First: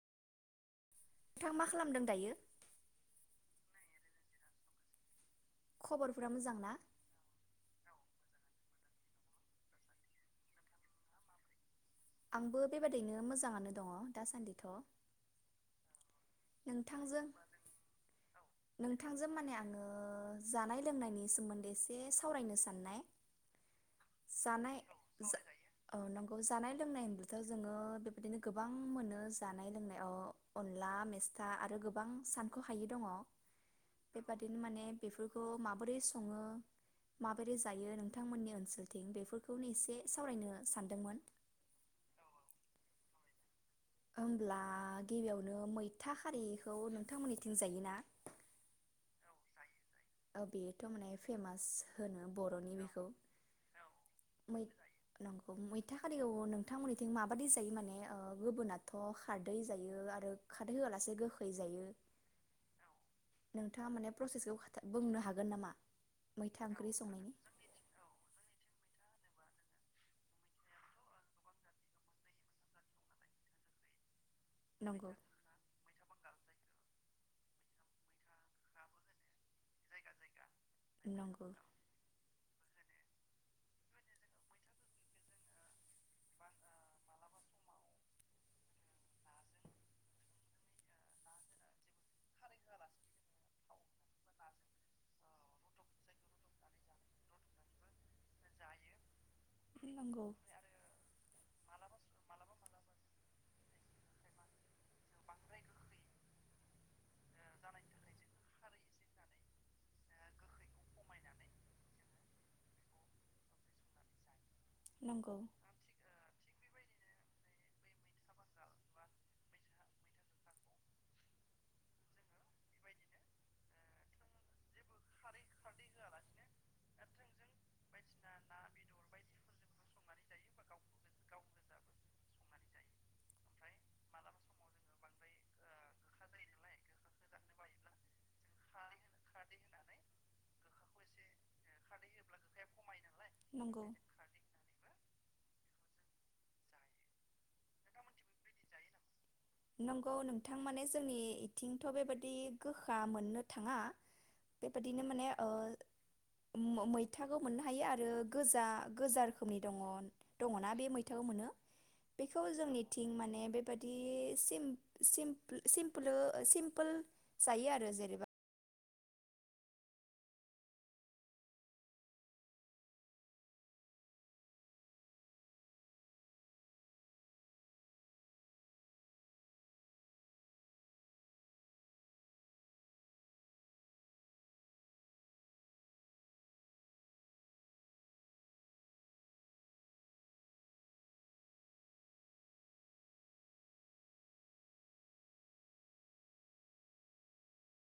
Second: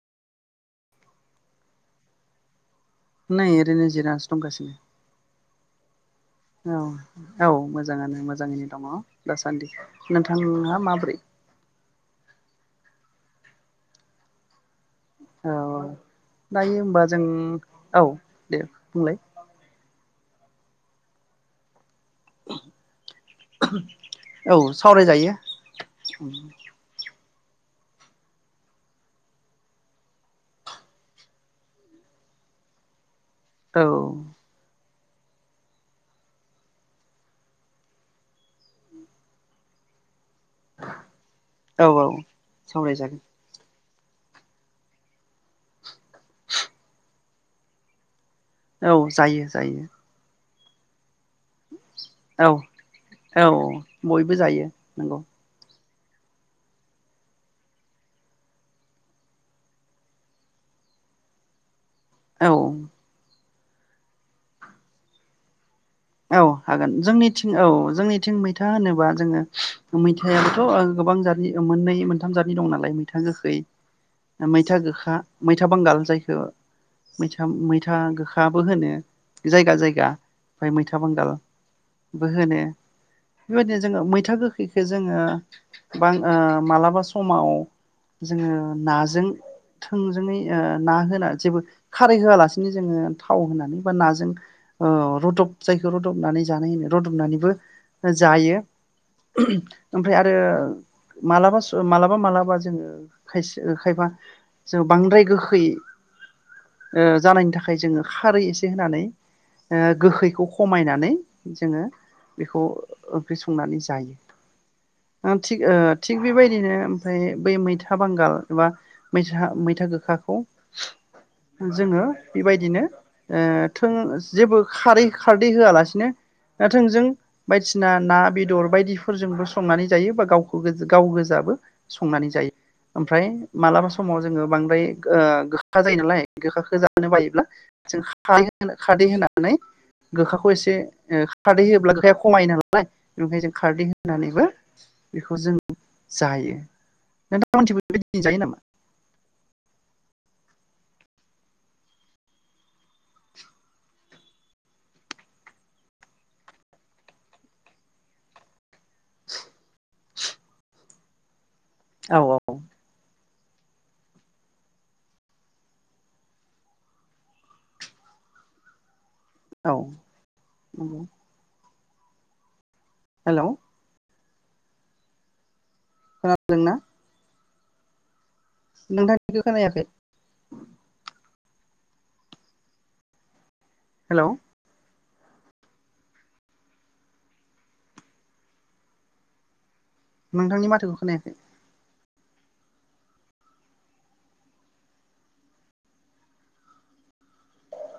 नोंथां मा खालामदों दायो? नै ओरैनो जिरायनासो दंगासिनो। खबर औ औ मोजाङानो मोजां मोजाङैनो दङ दासान्दि नोंथांहा माब्रै? आंबो बेबादिनो मोजाङानो दङ दासान्दिथ' औ दायो होमबा जों नोंथांजों औ दे बुंलाय नोंथांजों माने आङो जानाय लोंनायनि सोमोन्दै जे सावरायनो साननाय औ जानाय सावरायजायो औ नंगौ जानाय संनायावथ जोङो बेबायदिनो गोबां मोनो जानाय लोंनायाव अनला मेस्था आरो गोबां सानख' हायि दङ औ बेबादिनो माने बेफोरखौ माबोरै सङो माबोरै जायो नोंथांमोननि ओनसोलथिं बेफोरखौनो एसे सावरायनो सानदोंमोन औ औ सावरायजागोन होमब्ला गिबियावनो मैथा खारैखौ नोंथांमोननिथिं जायोना? औ जायो जायो औ बेयोथ' माने फेमास होनो औ बर'नि बेखौ औ बयबो मै जायो नंगौ मैथा खारियाव नोंथांमोननिथिं माबादि जायो माने गुबुनाथ' खारदै जायो आरो खारदै होआलासे गोखै जायो औ नोंथाङा माने प्र'सेसखौ बुंनो हागोन नामा? औ मैथा ओंख्रि हागोन संनायनि जोंनिथिं औ जोंनिथिं मैथा होनोबा जोङो मैथायाबोथ' गोबां जादनि मोननै मोनथाम जादनि दं नालाय मैथा गोखै मैथा नंगौ गोखा मैथा बांगाल जायखौ मैथा मैथा गोखाबो होनो जायगा जायगा ओमफ्राय मैथा नंगौ बांगालबो होनो बेबायदिनो जोङो मैथा गोखैखौ जोङो बां मालाबा समाव जोङो नाजों थोंजोङै ओ ना होना जेबो खारै होआलासिनो जोङो थाव होनानै बा नाजों ओ रुदब जायखौ रुदबनानै जानाय होनो रुदबनानैबो जायो ओमफ्राय नंगौ आरो मालाबा मालाबा मालाबा जोङो खायसे खायफा जों बांद्राय गोखै ओ जानायनि थाखाय जोङो खारै एसे होनानै गोखैखौ खमायनानै जोङो बेखौ ओंख्रि संनानै जायो। नंगौ थिग थिग बेबायदिनो ओमफ्राय बै मैथा बांगाल एबा मैथा मैथा गोखाखौ जोङो बेबायदिनो ओ थों जेबो खारै खारदै होआलासिनो ना थोंजों बायदिसिना ना बेदर बायदिफोरजोंबो संनानै जायो बा गावखौ गाव गोजाबो संनानै जायो ओमफ्राय मालाबा समाव जोङो बांद्राय ओ गोखा जायो नालाय गोखाखौ जानो बायोब्ला जों खारै खारदै होनानै गोखाखौ एसे खारदै होयोब्ला गोखाया खमायो नालाय बेनिखायनो जों नंगौ खारदै होनानैबो बेखौ जों जायो नोंथांमोनथिंबो बेबायदिनो जायो नामा नंगौ नोंथां माने जोंनि इथिंथ' बेबायादि गोखा मोननो थाङा बेबादिनो माने मैथाखौ मोननो हायो आरो गोजा गोजा रोखोमनि दङ दङना बे मैथाखौ मोनो औ जोंनिथिं माने बेबादि सिमपोल सिमपोल जायो आरो जेनेबा औ औ हेल' खोनादोंना नोंथांनिखौ खोनायाखै हेलौ नोंथांनि माथोखौ खोनायाखै